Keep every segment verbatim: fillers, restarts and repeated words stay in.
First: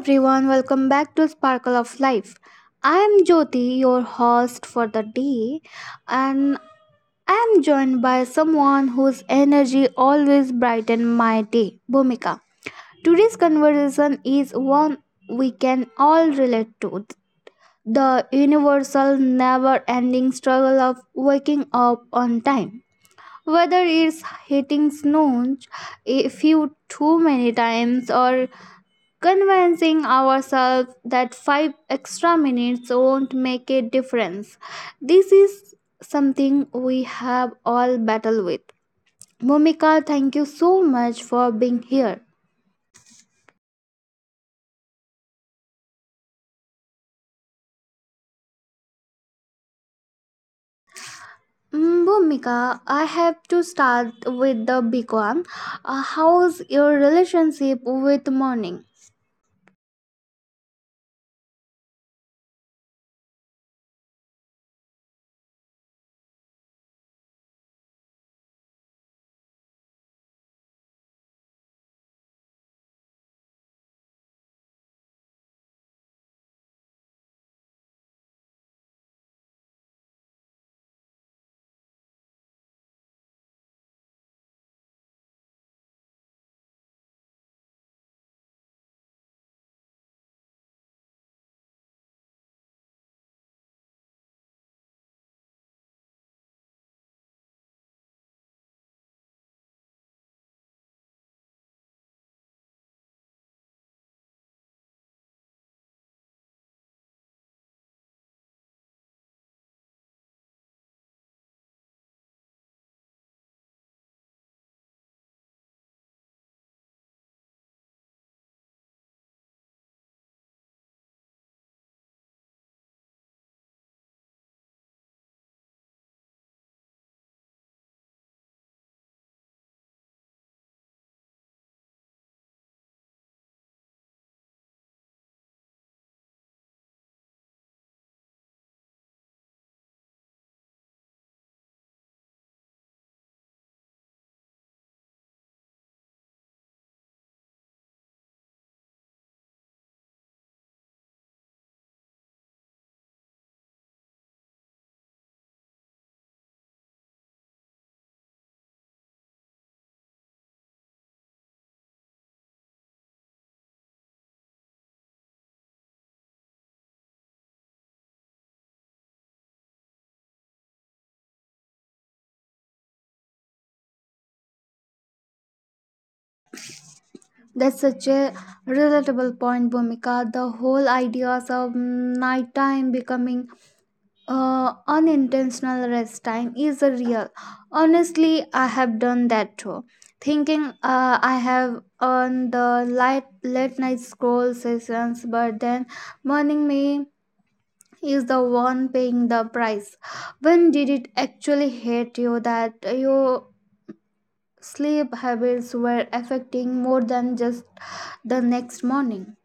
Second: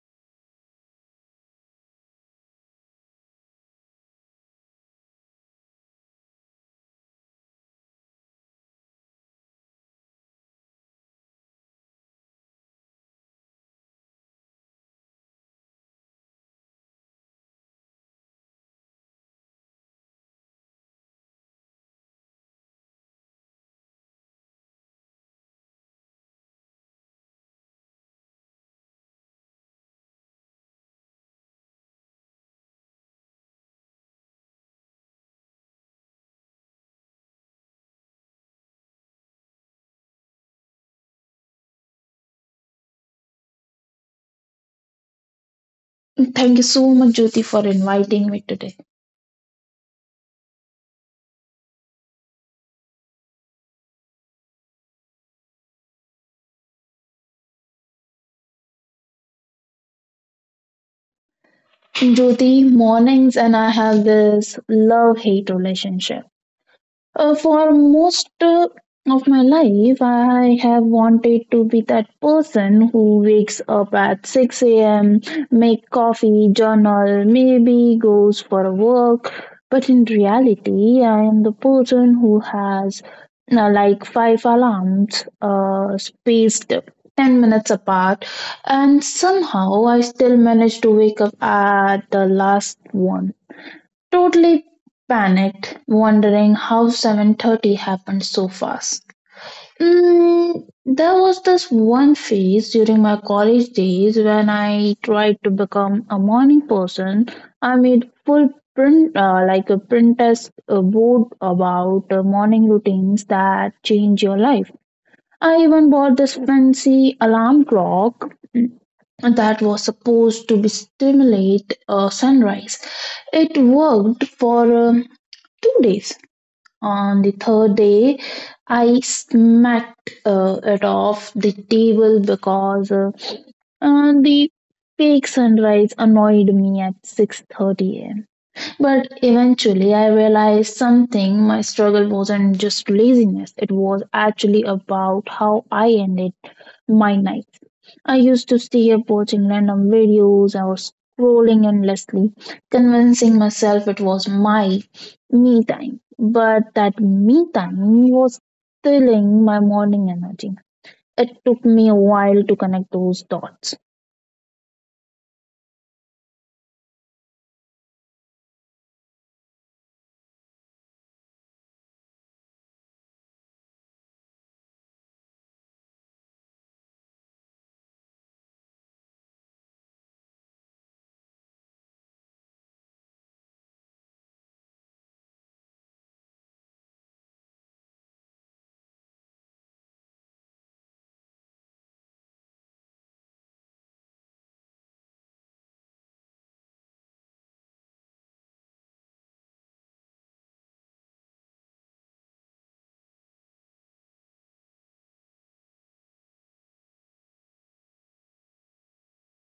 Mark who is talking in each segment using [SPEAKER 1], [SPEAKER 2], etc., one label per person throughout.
[SPEAKER 1] everyone, welcome back to Sparkle of Life. I am Jyoti, your host for the day, and I am joined by someone whose energy always brightens my day, Bhumika. Today's conversation is one we can all relate to the universal, never ending struggle of waking up on time. Whether it's hitting snooze a few too many times or convincing ourselves that five extra minutes won't make a difference. This is something we have all battled with. Bhumika, thank you so much for being here.
[SPEAKER 2] Thank you so much, Jyoti, for inviting me today.
[SPEAKER 1] Mm, Bhumika, I have to start with the big one. Uh, how's your relationship with morning?
[SPEAKER 2] Jyoti, mornings and I have this love hate relationship. Uh, for most uh, of my life, I have wanted to be that person who wakes up at six a m, make coffee, journal, maybe goes for a walk. But in reality, I am the person who has uh, like five alarms uh, spaced ten minutes apart, and somehow I still manage to wake up at the last one. Totally panicked, wondering how seven thirty happened so fast. Mm, there was this one phase during my college days when I tried to become a morning person. I made full print uh, like a print test uh, board about uh, morning routines that change your life. I even bought this fancy alarm clock mm, that was supposed to be stimulate uh, sunrise. It worked for um, two days. On the third day, I smacked uh, it off the table because uh, uh, the fake sunrise annoyed me at six thirty a m. But eventually, I realized something. My struggle wasn't just laziness; it was actually about how I ended my night. I used to stay up watching random videos or scrolling endlessly, convincing myself it was my me time. But that me time was stealing my morning energy. It took me a while to connect those dots.
[SPEAKER 1] That's such a relatable point, Bhumika. The whole ideas of nighttime becoming Uh, unintentional rest time is a real. Honestly, I have done that too. Thinking uh, I have on the light late night scroll sessions, but then morning me is the one paying the price. When did it actually hit you that your sleep habits were affecting more than just the next morning?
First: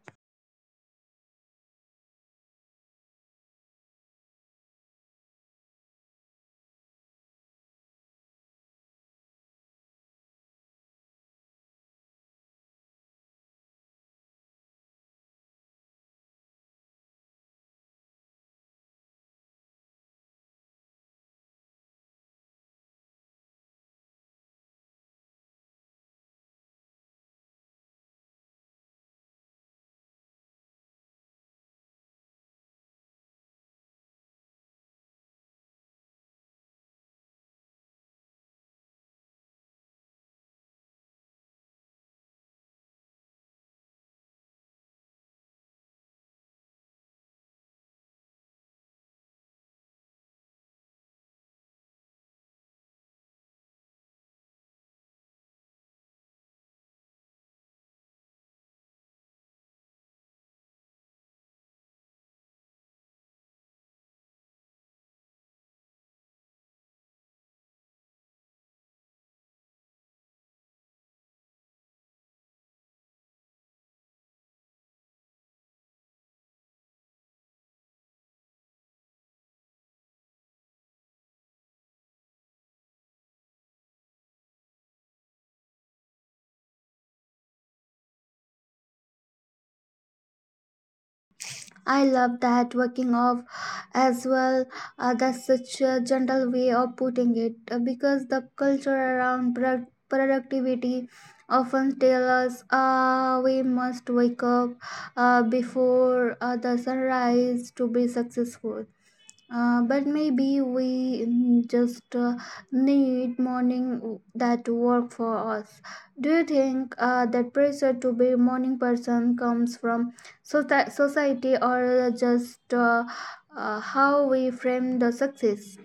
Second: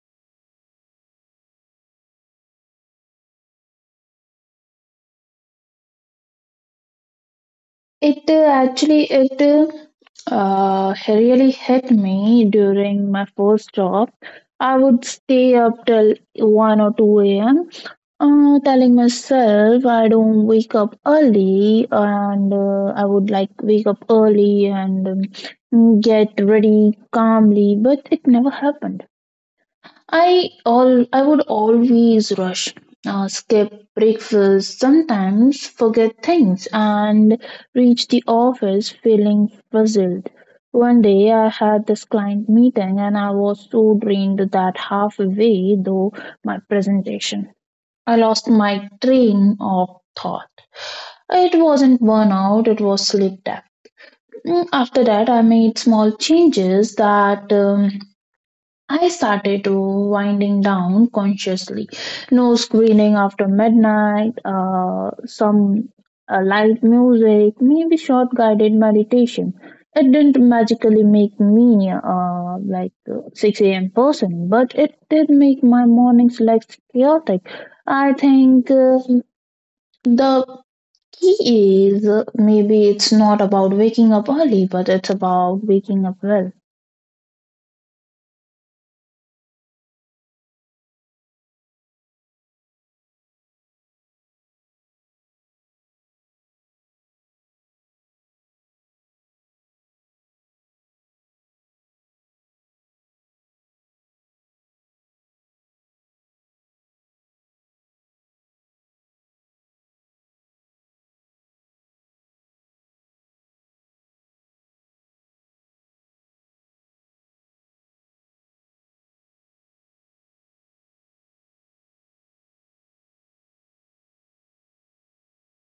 [SPEAKER 2] It uh, actually it uh, uh, really hit me during my first job. I would stay up till one or two a m. Uh, telling myself I don't wake up early and uh, I would like wake up early and um, get ready calmly, but it never happened. I all I would always rush, uh, skip breakfast, sometimes forget things, and reach the office feeling puzzled. One day I had this client meeting and I was so drained that halfway through my presentation. I lost my train of thought. It wasn't burnout, it was sleep debt. Mm, After that, I made small changes that um, I started to winding down consciously. No screening after midnight, uh, some uh, light music, maybe short guided meditation. It didn't magically make me uh, like uh, six a m person, but it did make my mornings less chaotic. I think. Uh, the key is uh, maybe it's not about waking up early, but it's about waking up well.
[SPEAKER 1] I love that working off as well. Uh, that's such a gentle way of putting it uh, because the culture around product- productivity often tells us uh, we must wake up uh, before uh, the sunrise to be successful. Uh, but maybe we mm, just uh, need morning w- that work for us. Do you think uh, that pressure to be a morning person comes from soci- society or just uh, uh, how we frame the success?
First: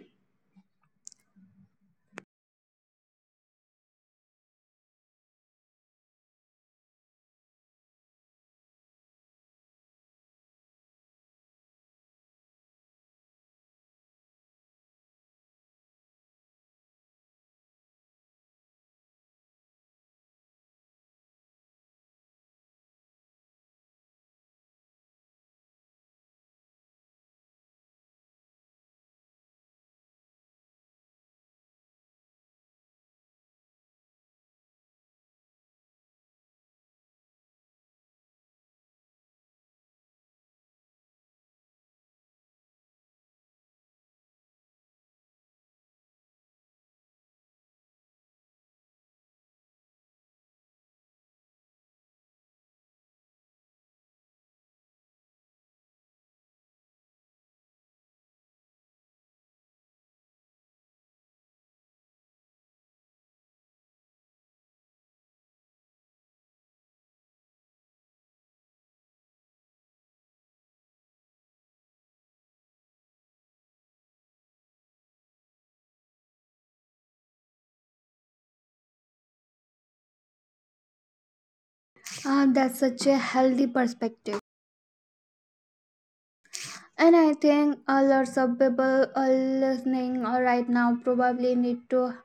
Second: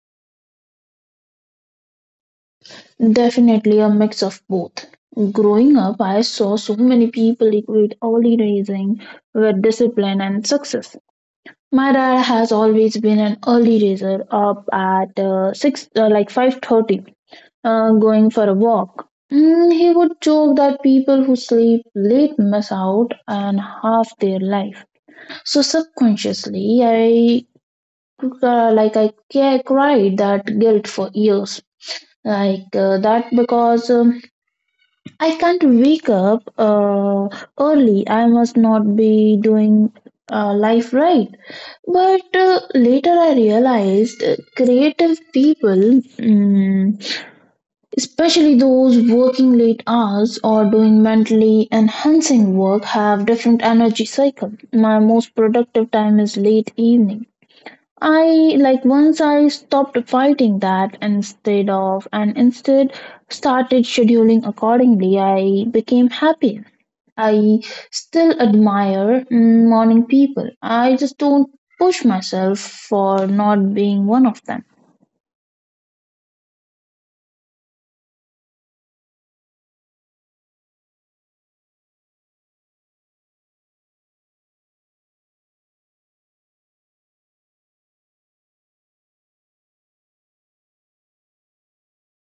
[SPEAKER 2] Definitely a mix of both. Growing up, I saw so many people equate early rising with discipline and success. My dad has always been an early riser, up at uh, six, uh, like five thirty, uh, going for a walk. Mm, he would joke that people who sleep late miss out on half their life. So subconsciously, I uh, like I, ca- cried that guilt for years, like uh, that because um, I can't wake up uh, early, I must not be doing uh, life right. But uh, later I realized uh, creative people, mm, especially those working late hours or doing mentally enhancing work, have different energy cycle. My most productive time is late evening. I like Once I stopped fighting that, instead of and instead started scheduling accordingly, I became happier. I still admire mm, morning people. I just don't push myself for not being one of them.
[SPEAKER 1] Uh, that's such a healthy perspective. And I think uh, lots of people are listening uh, right now probably need to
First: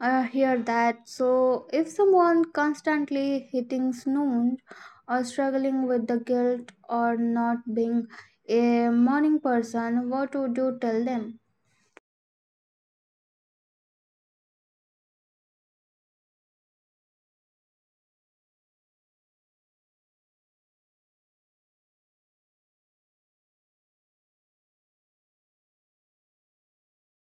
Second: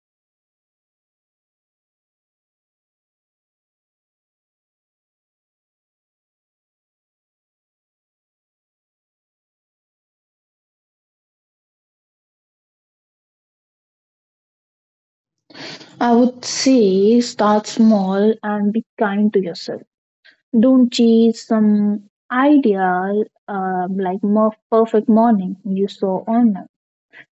[SPEAKER 1] I hear that. So, if someone constantly hitting snooze or struggling with the guilt or not being a morning person, what would you tell them?
[SPEAKER 2] I would say start small and be kind to yourself. Don't chase some ideal uh, like more perfect morning you saw online.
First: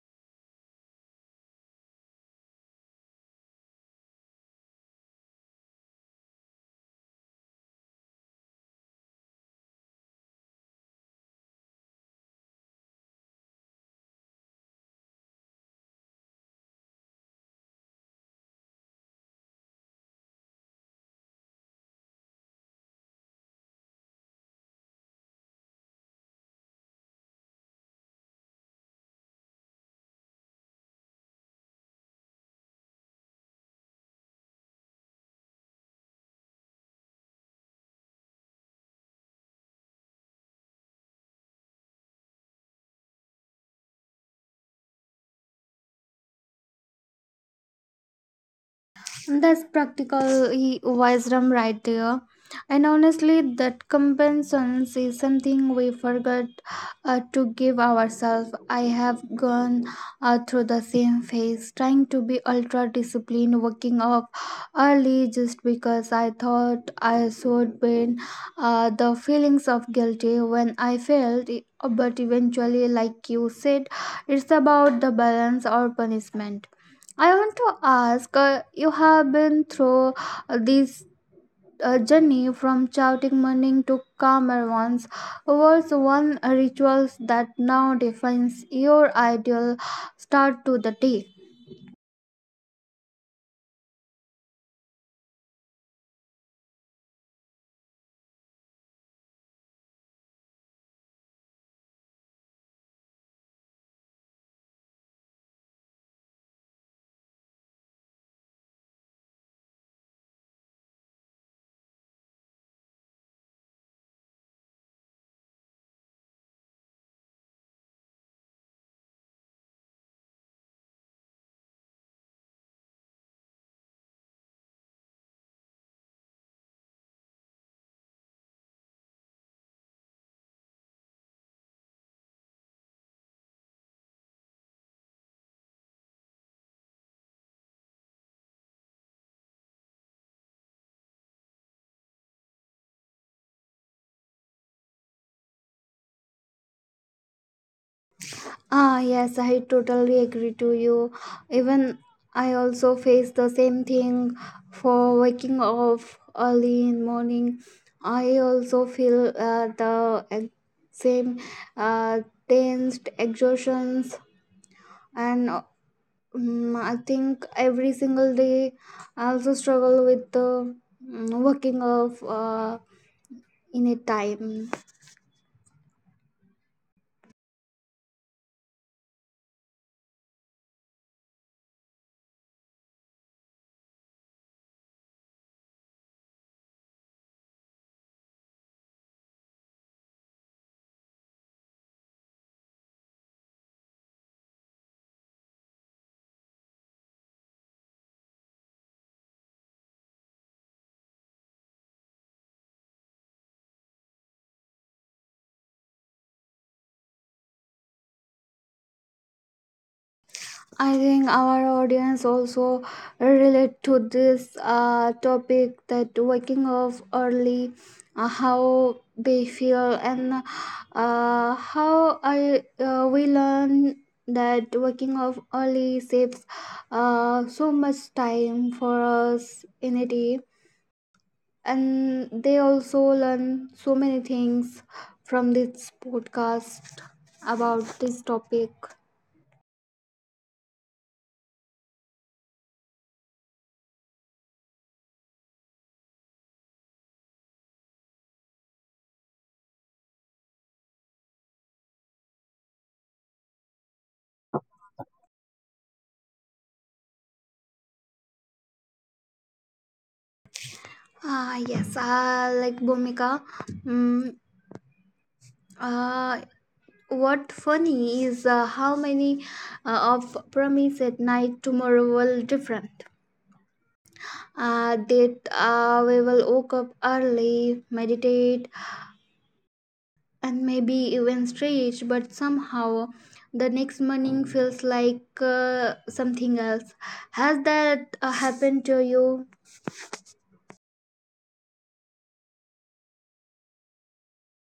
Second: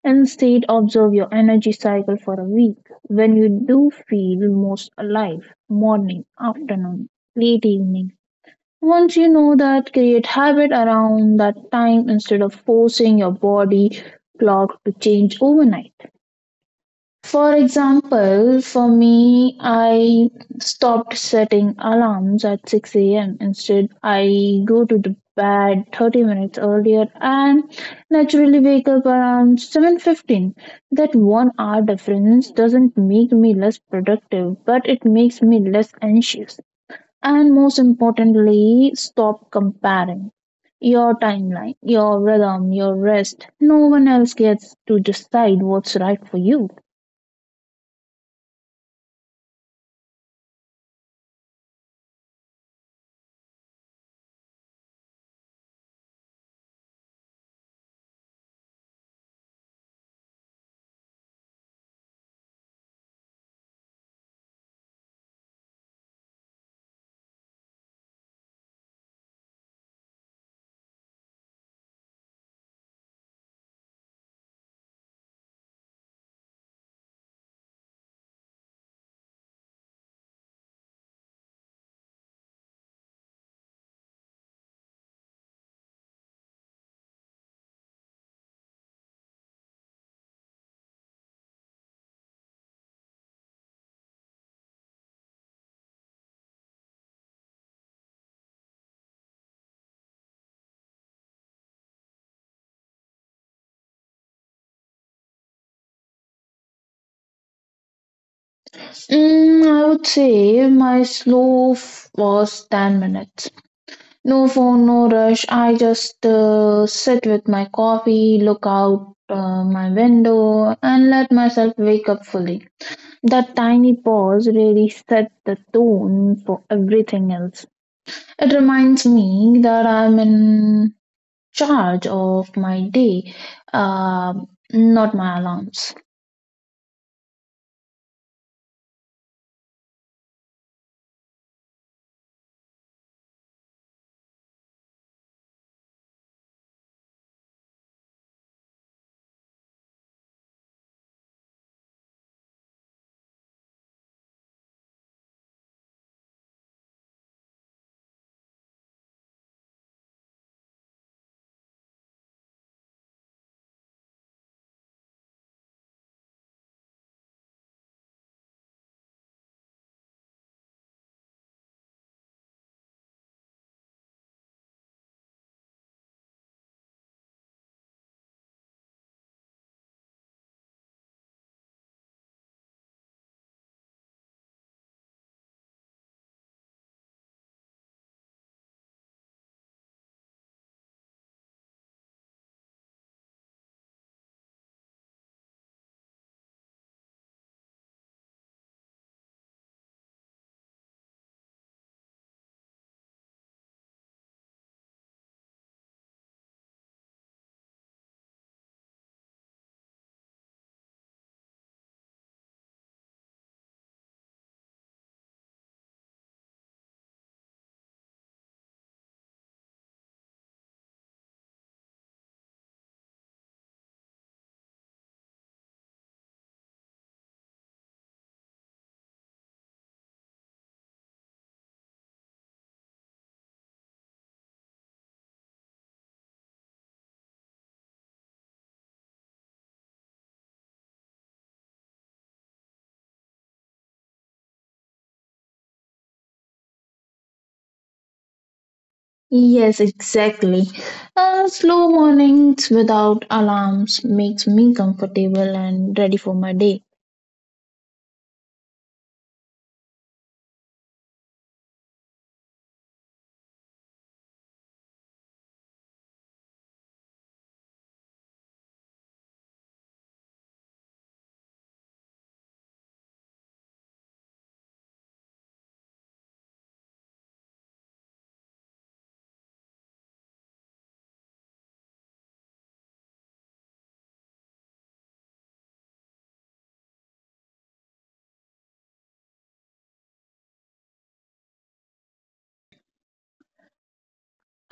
[SPEAKER 2] Instead, observe your energy cycle for a week. When you do feel most alive, morning, afternoon, late evening. Once you know that, create habit around that time instead of forcing your body clock to change overnight. For example, for me, I stopped setting alarms at six a m. Instead, I go to the bed thirty minutes earlier and naturally wake up around seven fifteen. That one hour difference doesn't make me less productive, but it makes me less anxious. And most importantly, stop comparing your timeline, your rhythm, your rest. No one else gets to decide what's right for you.
[SPEAKER 1] That's practical he- wisdom right there. And honestly, that compensation is something we forgot uh, to give ourselves. I have gone uh, through the same phase, trying to be ultra disciplined, waking up early just because I thought I should win. Uh, the feelings of guilty when I failed, but eventually, like you said, it's about the balance or punishment. I want to ask uh, you have been through uh, this uh, journey from shouting morning to calmer ones. What's one rituals that now defines your ideal start to the day?
[SPEAKER 2] Mm, I would say my slow f- was ten minutes. No phone, no rush. I just uh, sit with my coffee, look out uh, my window, and let myself wake up fully. That tiny pause really set the tone for everything else. It reminds me that I'm in charge of my day, uh, not my alarms.
[SPEAKER 1] Ah, yes, I totally agree to you. Even I also face the same thing for waking up early in morning. I also feel uh, the ex- same uh, tensed exhaustions and uh, mm, I think every single day I also struggle with the mm, working of uh, in a time. I think our audience also relate to this uh, topic that waking up early, uh, how they feel, and uh, how I uh, we learn that waking up early saves uh, so much time for us in a day, and they also learn so many things from this podcast about this topic.
[SPEAKER 2] Yes, exactly. Uh, slow mornings without alarms makes me comfortable and ready for my day.
[SPEAKER 1] Ah yes uh, like Bhumika, mm, uh, what funny is uh, how many uh, of promise at night tomorrow will different, uh, that uh, we will wake up early, meditate, and maybe even stretch, but somehow the next morning feels like uh, something else. Has that uh, happened to you?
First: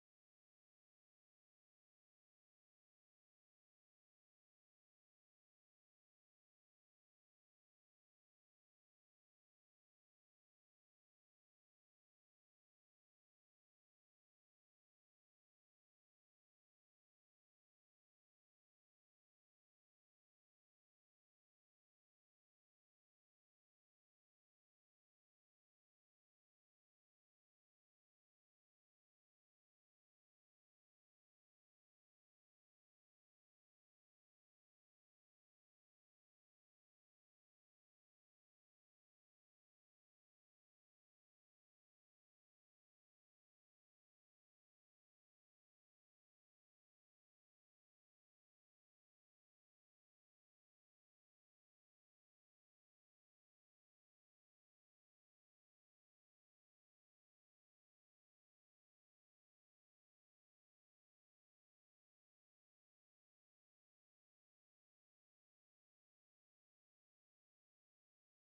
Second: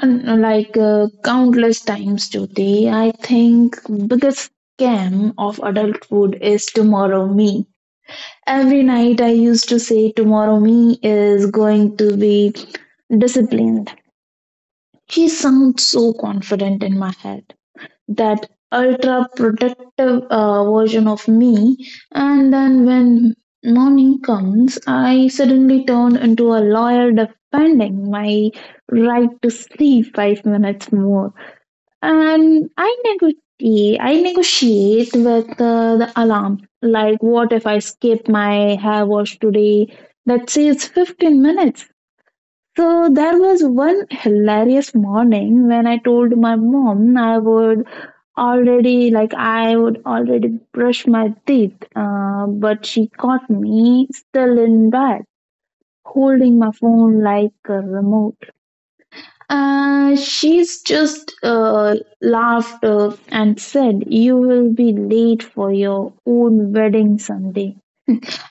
[SPEAKER 2] And uh, like uh, countless times today, I think biggest scam of adulthood is tomorrow me. Every night I used to say tomorrow me is going to be disciplined. She sounds so confident in my head, that ultra protective uh, version of me, and then when morning comes, I suddenly turn into a lawyer defending my right to sleep five minutes more. And i negotiate i negotiate with uh, the alarm, like what if I skip my hair wash today, that says fifteen minutes? So there was one hilarious morning when I told my mom I would already like I would already brush my teeth, uh, but she caught me still in bed holding my phone like a remote. Uh, she's just uh, laughed uh, and said, "You will be late for your own wedding someday."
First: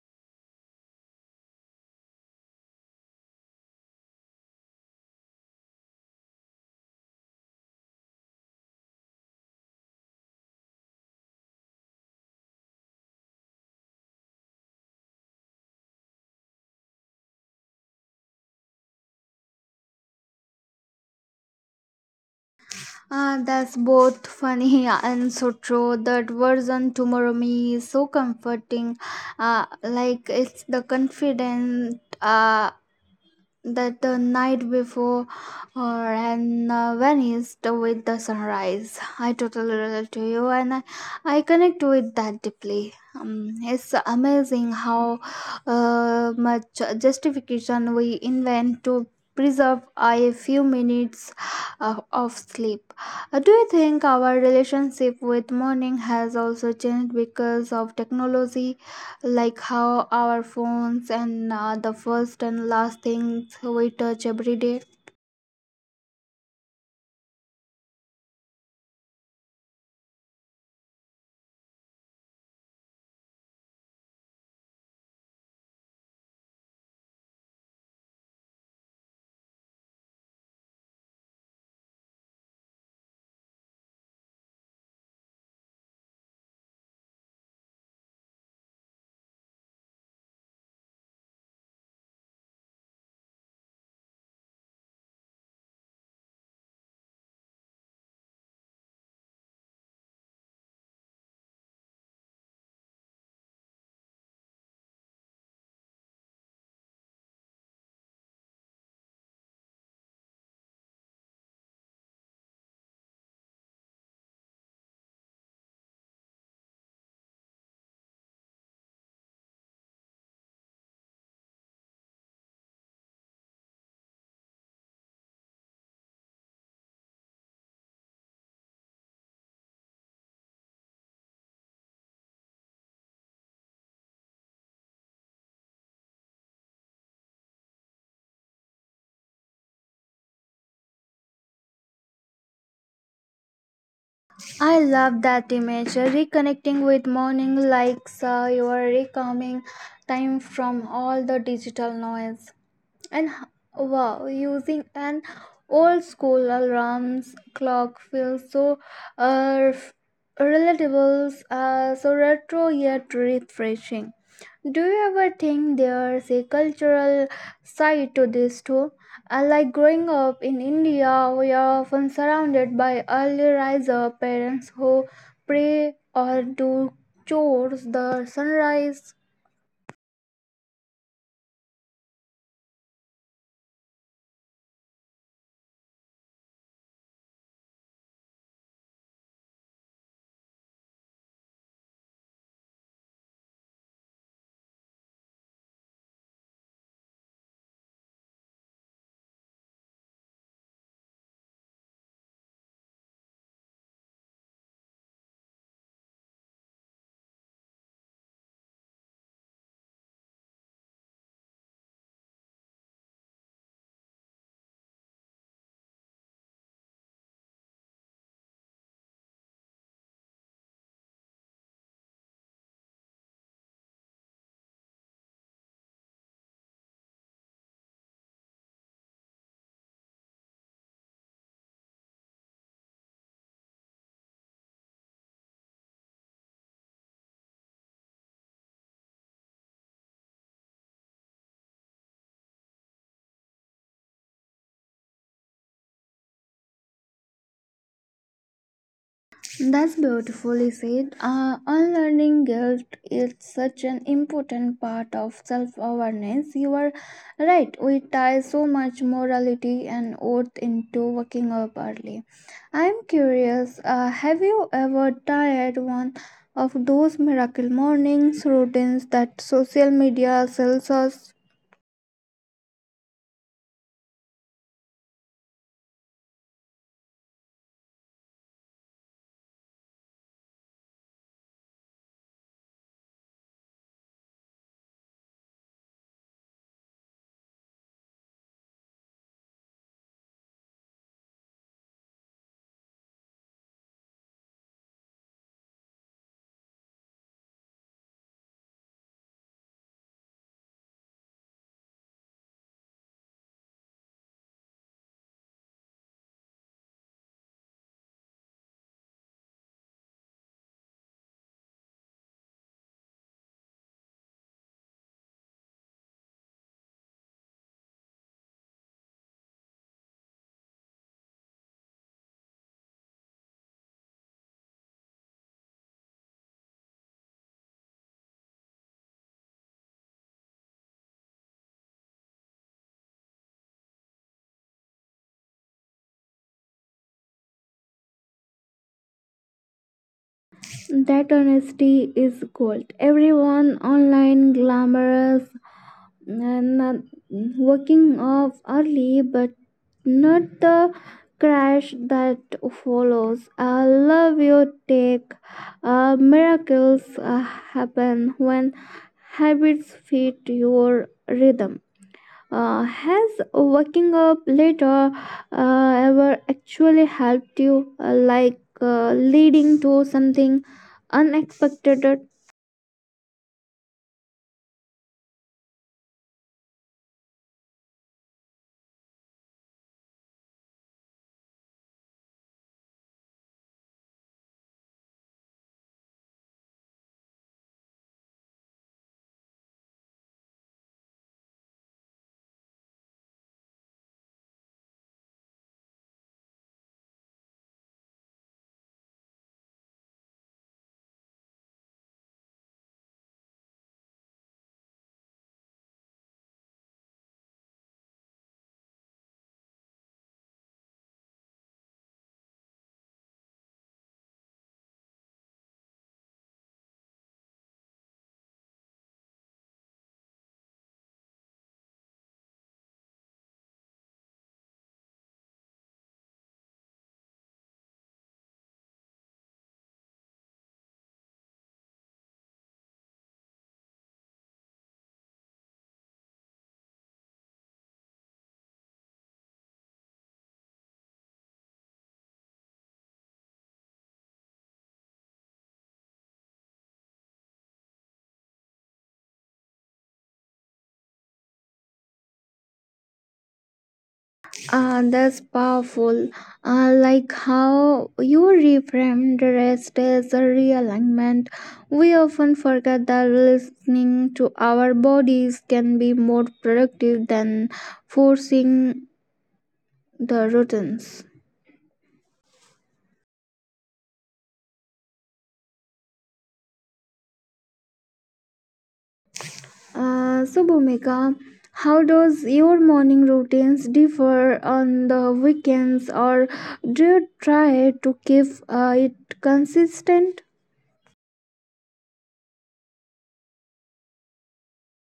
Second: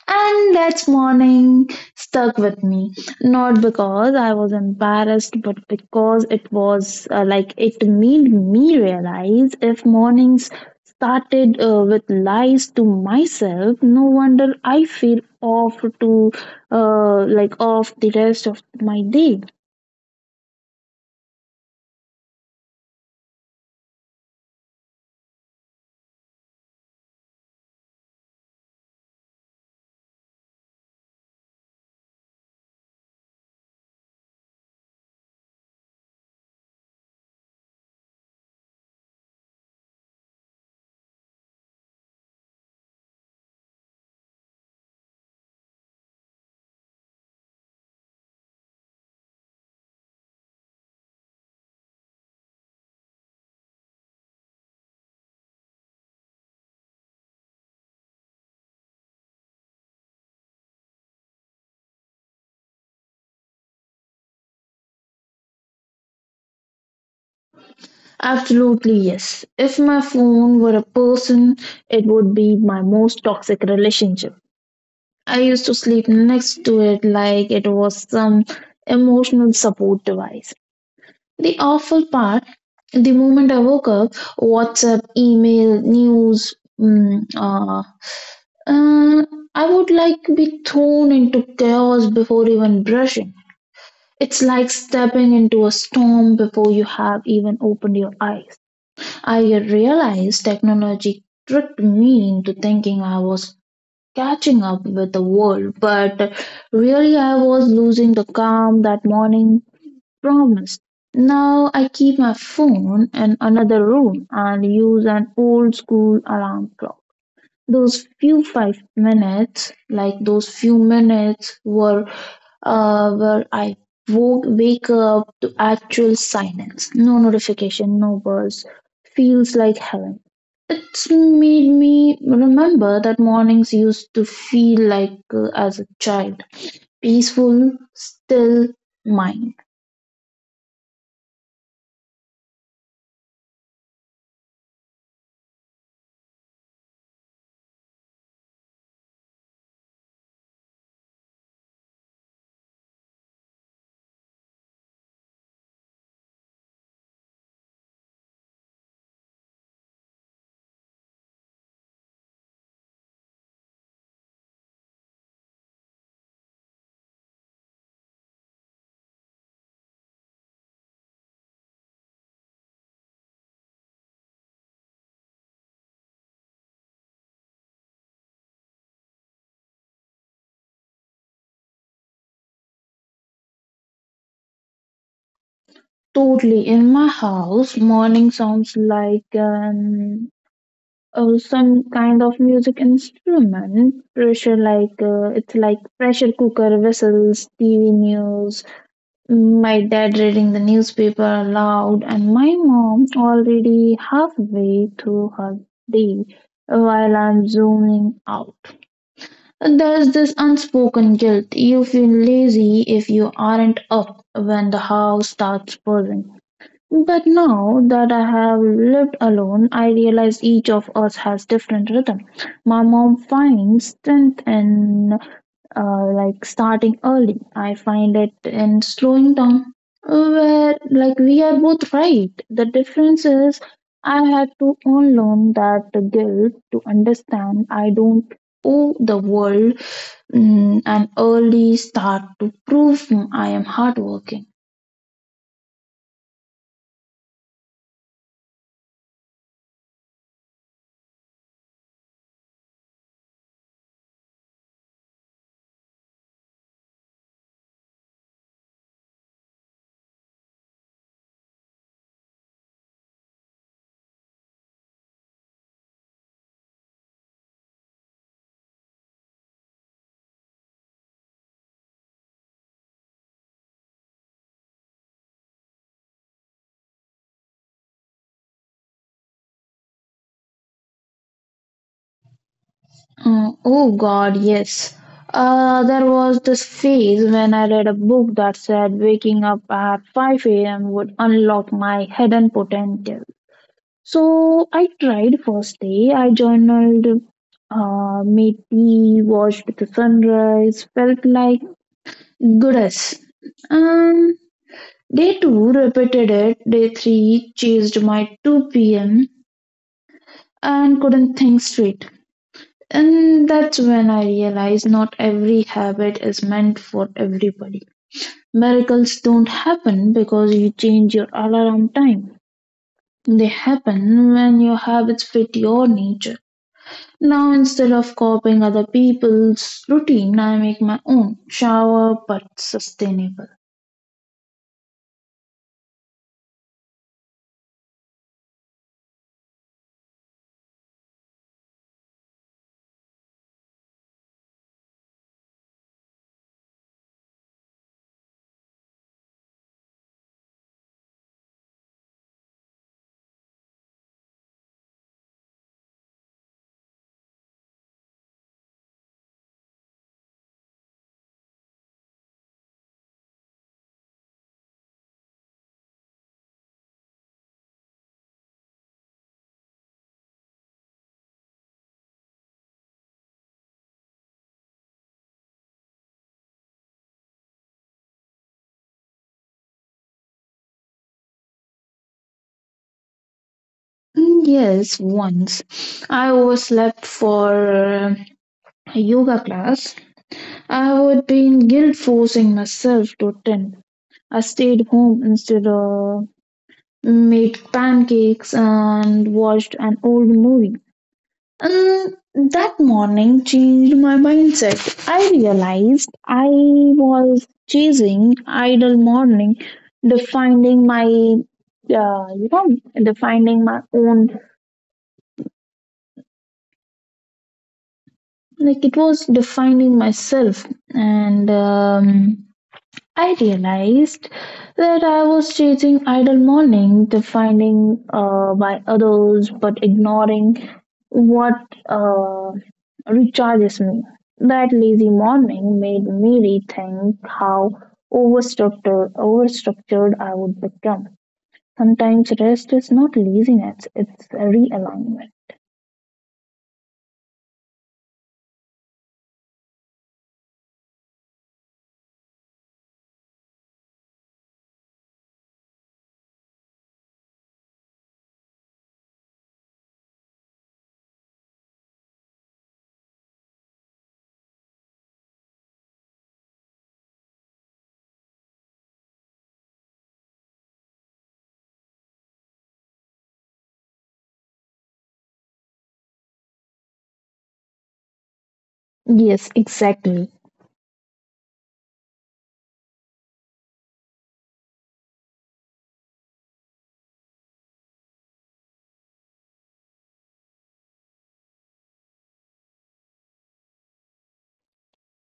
[SPEAKER 2] And that morning stuck with me, not because I was embarrassed, but because it was uh, like it made me realize if mornings started uh, with lies to myself, no wonder I feel off to uh, like off the rest of my day.
[SPEAKER 1] Uh, that's both funny and so true. That version tomorrow me is so comforting, uh, like it's the confident uh, that the night before uh, and uh, vanished with the sunrise. I totally relate to you and I, I connect with that deeply. Um, it's amazing how uh, much justification we invent to preserve a few minutes uh, of sleep. Uh, do you think our relationship with morning has also changed because of technology? Like how our phones and uh, the first and last things we touch every day.
[SPEAKER 2] Absolutely, yes. If my phone were a person, it would be my most toxic relationship. I used to sleep next to it like it was some emotional support device. The awful part, the moment I woke up, WhatsApp, email, news, mm, uh, uh, I would like be thrown into chaos before even brushing. It's like stepping into a storm before you have even opened your eyes. I realized technology tricked me into thinking I was catching up with the world, but really I was losing the calm that morning promised. Now I keep my phone in another room and use an old school alarm clock. Those few five minutes like those few minutes were uh, where I woke wake up to actual silence, no notification, no buzz, feels like heaven. It's made me remember that mornings used to feel like uh, as a child, peaceful, still mine.
[SPEAKER 1] I love that image. uh, Reconnecting with morning likes uh, your recalming time from all the digital noise. And h- wow, using an old school alarms clock feels so uh, relatable, uh, so retro yet refreshing. Do you ever think there's a cultural side to this too? Uh, Like growing up in India, we are often surrounded by early riser parents who pray or do chores the sunrise.
[SPEAKER 2] Totally. In my house, morning sounds like an uh, some kind of music instrument pressure, like uh, it's like pressure cooker whistles, tv news, my dad reading the newspaper aloud, and my mom already halfway through her day while I'm zooming out. There's this unspoken guilt, you feel lazy if you aren't up when the house starts buzzing. But now that I have lived alone, I realize each of us has different rhythm. My mom finds strength in uh, like starting early. I find it in slowing down. Where like We are both right. The difference is I had to unlearn that guilt to understand I don't owe the world mm, an early start to prove I am hardworking.
[SPEAKER 1] That's beautifully said. Uh, unlearning guilt is such an important part of self awareness. You are right, we tie so much morality and oath into waking up early. I'm curious, uh, have you ever tried one of those miracle mornings routines that social media sells us?
[SPEAKER 2] Mm, oh God, yes. Uh, there was this phase when I read a book that said waking up at five a m would unlock my hidden potential. So I tried first day. I journaled, uh, made tea, watched the sunrise, felt like goddess. Um, Day two repeated it. Day three chased my two p m and couldn't think straight. And that's when I realized not every habit is meant for everybody. Miracles don't happen because you change your alarm time. They happen when your habits fit your nature. Now, instead of copying other people's routine, I make my own shower but sustainable.
[SPEAKER 1] That honesty is gold. Everyone online glamorous and uh, waking up early, but not the crash that follows. I love you take, uh, miracles uh, happen when habits fit your rhythm. Uh, has waking up later uh, ever actually helped you, uh, like uh, leading to something unexpected?
[SPEAKER 2] Mm, Yes, once I overslept for uh, a yoga class. I would be in guilt forcing myself to attend. I stayed home instead of, mm, made pancakes and watched an old movie. And that morning changed my mindset. I realized I was chasing idle morning, defining my, uh, you know, defining my own, like it was defining myself. And um, I realized that I was chasing idle morning, defining uh, by others, but ignoring what uh, recharges me. That lazy morning made me rethink how overstructured, overstructured I would become. Sometimes rest is not laziness, it's a realignment.
[SPEAKER 1] Uh, that's powerful. Uh, like how you reframed rest as a realignment. We often forget that listening to our bodies can be more productive than forcing the routines.
[SPEAKER 2] Yes, exactly.
[SPEAKER 1] Uh, so, Bhumika, how does your morning routines differ on the weekends, or do you try to keep uh, it consistent?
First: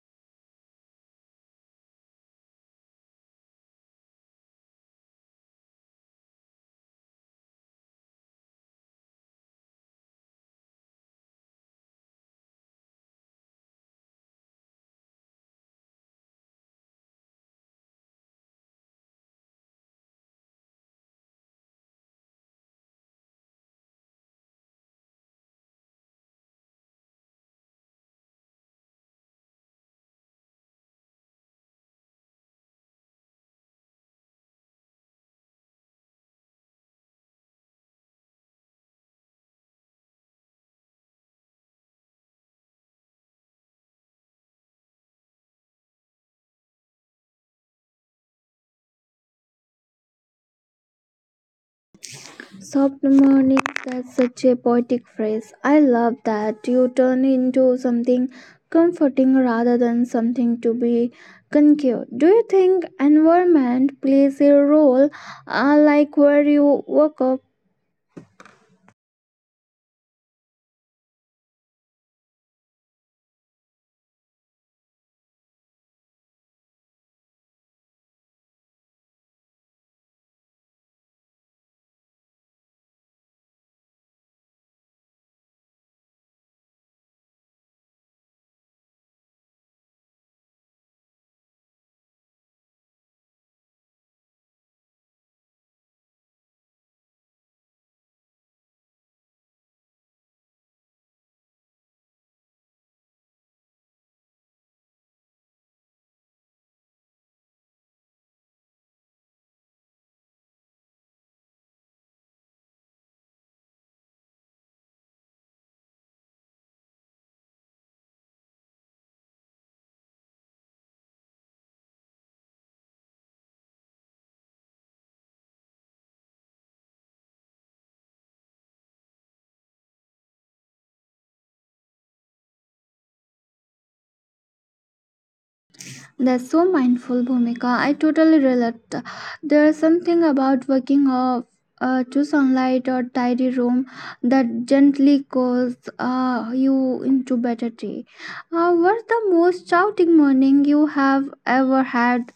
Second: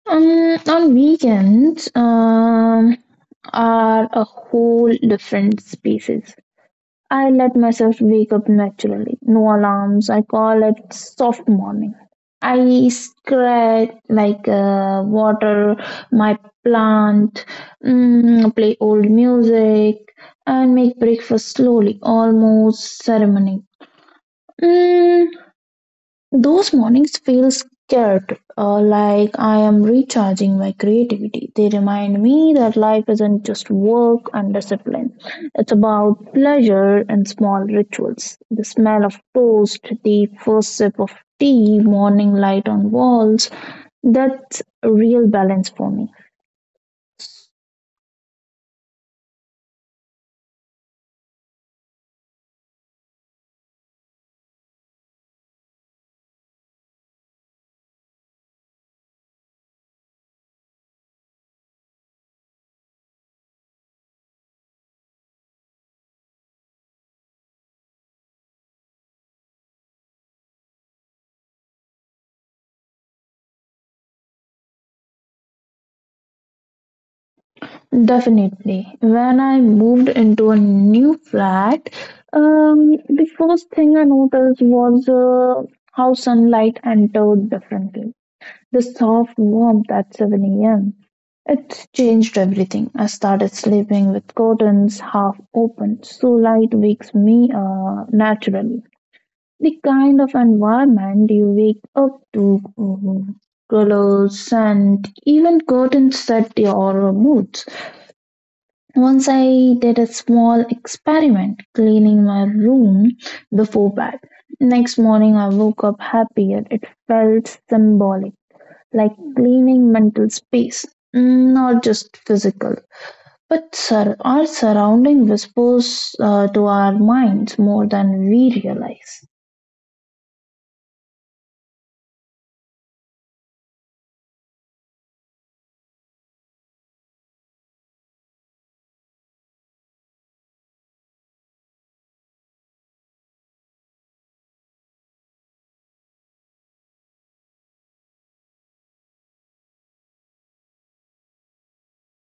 [SPEAKER 2] Um, on weekends, um, are a whole different species. I let myself wake up naturally. No alarms. I call it soft morning. I scratch, like uh, water my plant, mm, play old music, and make breakfast slowly, almost ceremony. Mm, those mornings feel scared, uh, like I am recharging my creativity. They remind me that life isn't just work and discipline, it's about pleasure and small rituals. The smell of toast, the first sip of tea, morning light on walls, that's a real balance for me.
[SPEAKER 1] Soft money, that's such a poetic phrase. I love that you turn into something comforting rather than something to be conquered. Do you think environment plays a role, uh, like where you work up?
[SPEAKER 2] Definitely. When I moved into a new flat, um, the first thing I noticed was uh, how sunlight entered differently. The soft warmth at seven a m. It changed everything. I started sleeping with curtains half open, so light wakes me uh, naturally. The kind of environment you wake up to, uh, colors, scent, even curtains, set your mood. Once I did a small experiment cleaning my room before bed. Next morning, I woke up happier. It felt symbolic, like cleaning mental space, Mm, not just physical. But sur- our surrounding whispers uh, to our minds more than we realize.
[SPEAKER 1] That's so mindful, Bhumika. I totally relate. There's something about waking up uh, to sunlight or tidy room that gently calls uh, you into better day. Uh, what's the most shouting morning you have ever had?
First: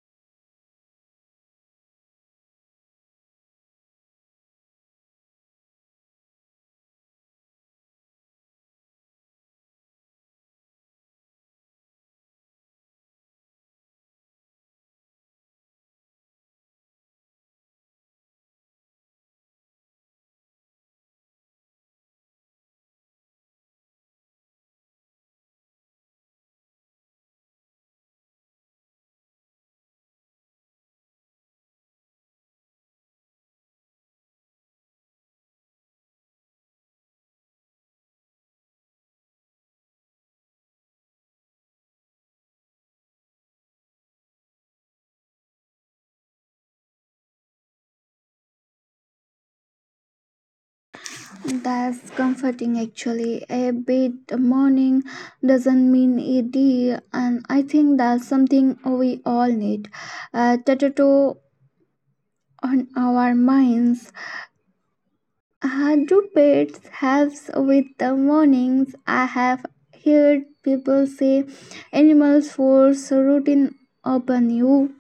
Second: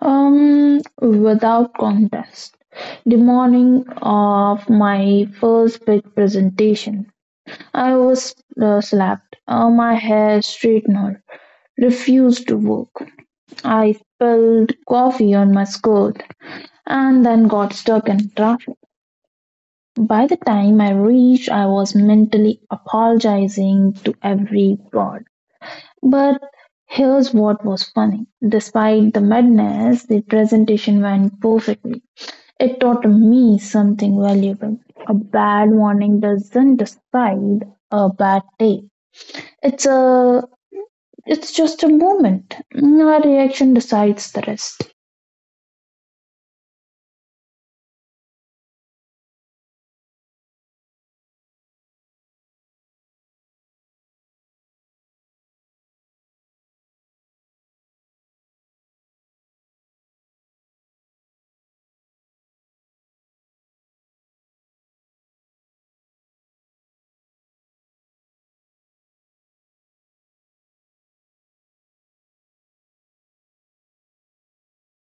[SPEAKER 2] Um, without contest, the morning of my first big presentation, I was uh, slapped. Uh, my hair straightener refused to work. I spilled coffee on my skirt and then got stuck in traffic. By the time I reached, I was mentally apologizing to every god. But here's what was funny. Despite the madness, the presentation went perfectly. It taught me something valuable. A bad warning doesn't decide a bad day. It's a It's just a moment. Our reaction decides the rest.
[SPEAKER 1] That's comforting, actually. A bad morning doesn't mean a day, and I think that's something we all need. Uh, tattoo on our minds. I do pets helps with the mornings. I have heard people say animals force routine upon you.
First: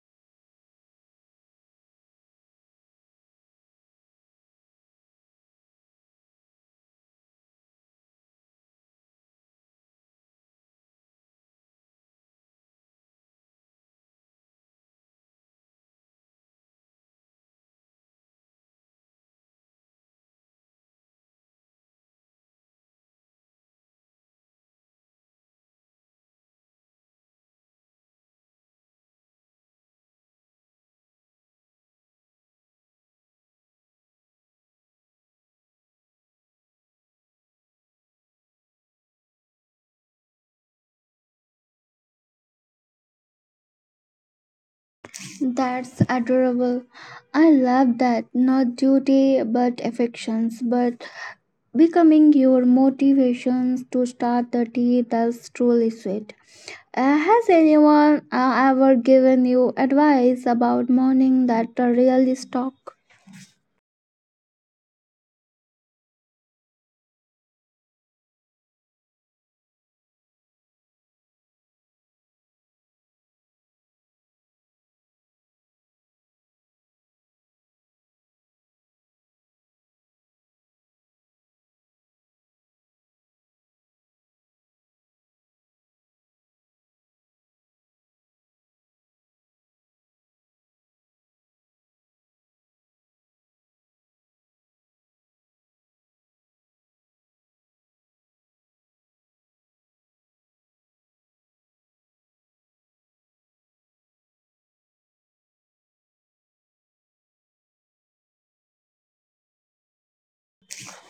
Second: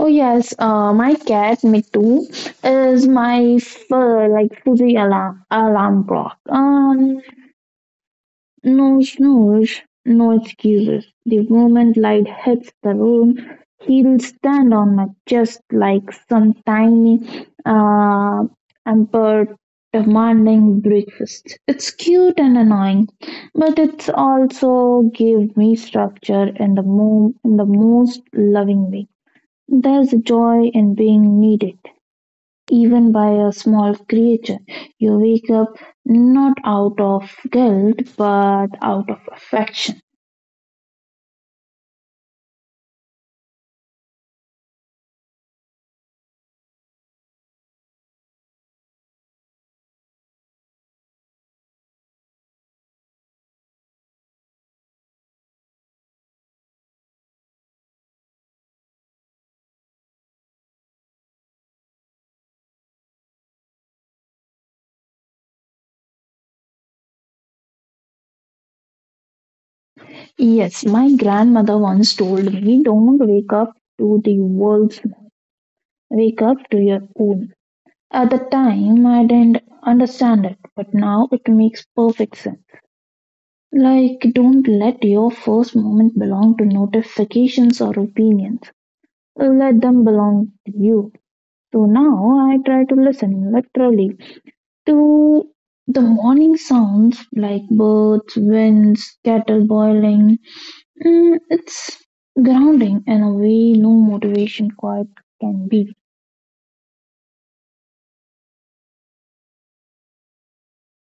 [SPEAKER 2] Oh yes, uh, my cat Mitu is my fur like fuzzy alarm alarm clock. Um, No snores, no excuses. The moment light hits the room, he'll stand on my chest like some tiny uh, emperor demanding breakfast. It's cute and annoying, but it's also give me structure in the mo- in the most loving way. There's a joy in being needed even by a small creature. You wake up not out of guilt but out of affection.
[SPEAKER 1] That's adorable. I love that. Not duty but affections, but becoming your motivations to start the day. That's truly sweet. Uh, has anyone uh, ever given you advice about morning that uh, really stuck?
[SPEAKER 2] Yes, my grandmother once told me, "Don't wake up to the world's noise. Wake up to your own." At the time, I didn't understand it, but now it makes perfect sense. Like, don't let your first moment belong to notifications or opinions. Let them belong to you. So now I try to listen, literally, to the morning sounds, like birds, winds, kettle boiling. Mm, it's grounding in a way no motivation quite can be.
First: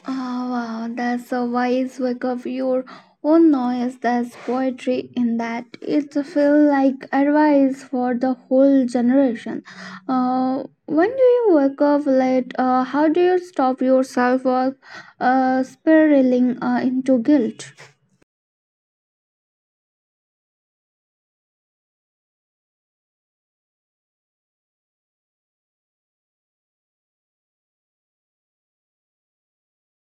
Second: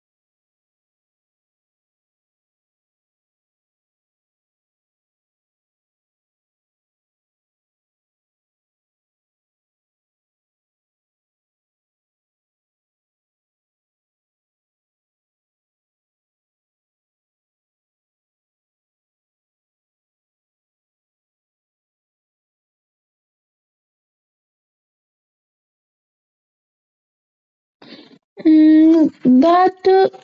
[SPEAKER 1] Ah, wow, that's a wise work of your own noise. That's poetry in that. It feels like advice for the whole generation. Uh, when do you wake up late? Uh, how do you stop yourself from uh, spiraling uh, into guilt?
[SPEAKER 2] Mm, that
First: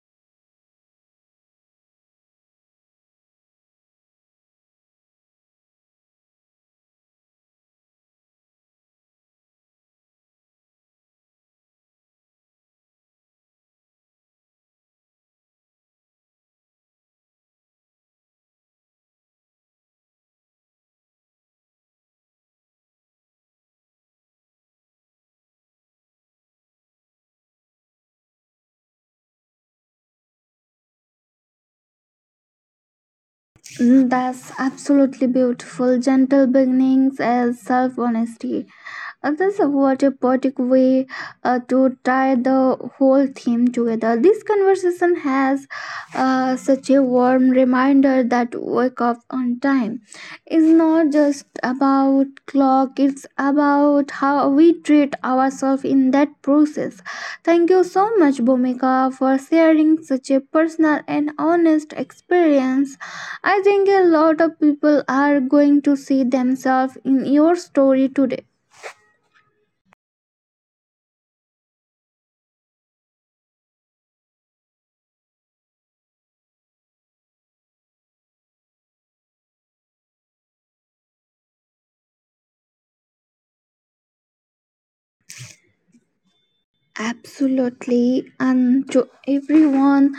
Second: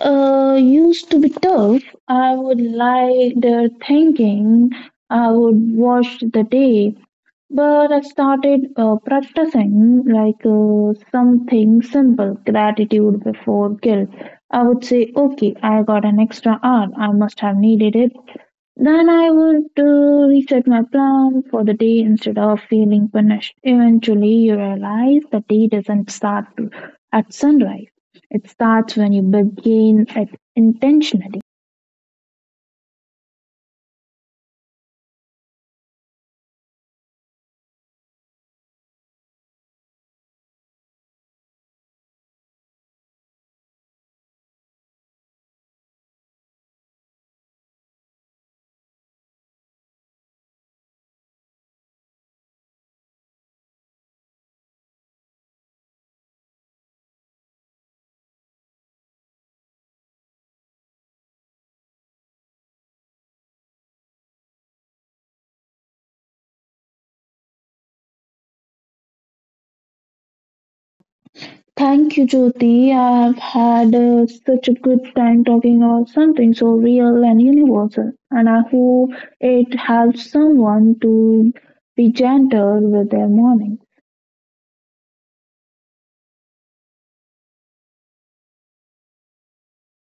[SPEAKER 2] uh, used to be tough. I would lie there thinking I would watch the day. But I started uh, practicing like uh, something simple, gratitude before guilt. I would say, okay, I got an extra hour, I must have needed it. Then I would uh, reset my plan for the day instead of feeling punished. Eventually, you realize the day doesn't start at sunrise, it starts when you begin it intentionally.
[SPEAKER 1] Mm, that's absolutely beautiful. Gentle beginnings as self honesty. And this was a poetic way uh, to tie the whole theme together. This conversation has uh, such a warm reminder that wake up on time is not just about clock, it's about how we treat ourselves in that process. Thank you so much, Bhumika, for sharing such a personal and honest experience. I think a lot of people are going to see themselves in your story today.
[SPEAKER 2] Thank you, Jyoti. I have had uh, such a good time talking about something so real and universal, and I hope it helps someone to be gentle with their morning.
[SPEAKER 1] Absolutely, and to everyone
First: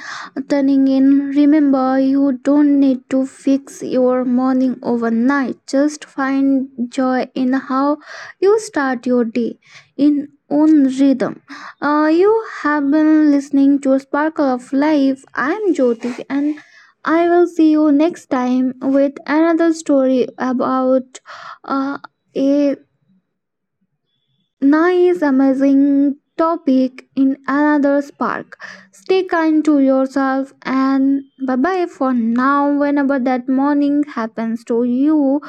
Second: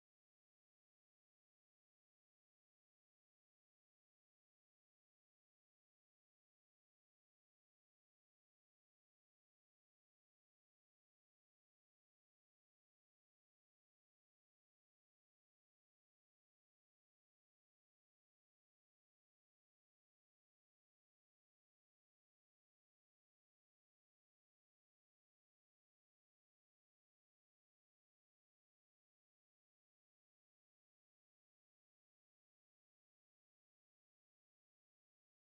[SPEAKER 1] turning in, remember you don't need to fix your morning overnight. Just find joy in how you start your day in own rhythm. Uh, you have been listening to Sparkle of Life. I'm Jyoti, and I will see you next time with another story about uh, a nice, amazing topic in another spark. Stay kind to yourself and bye bye for now. Whenever that morning happens to you,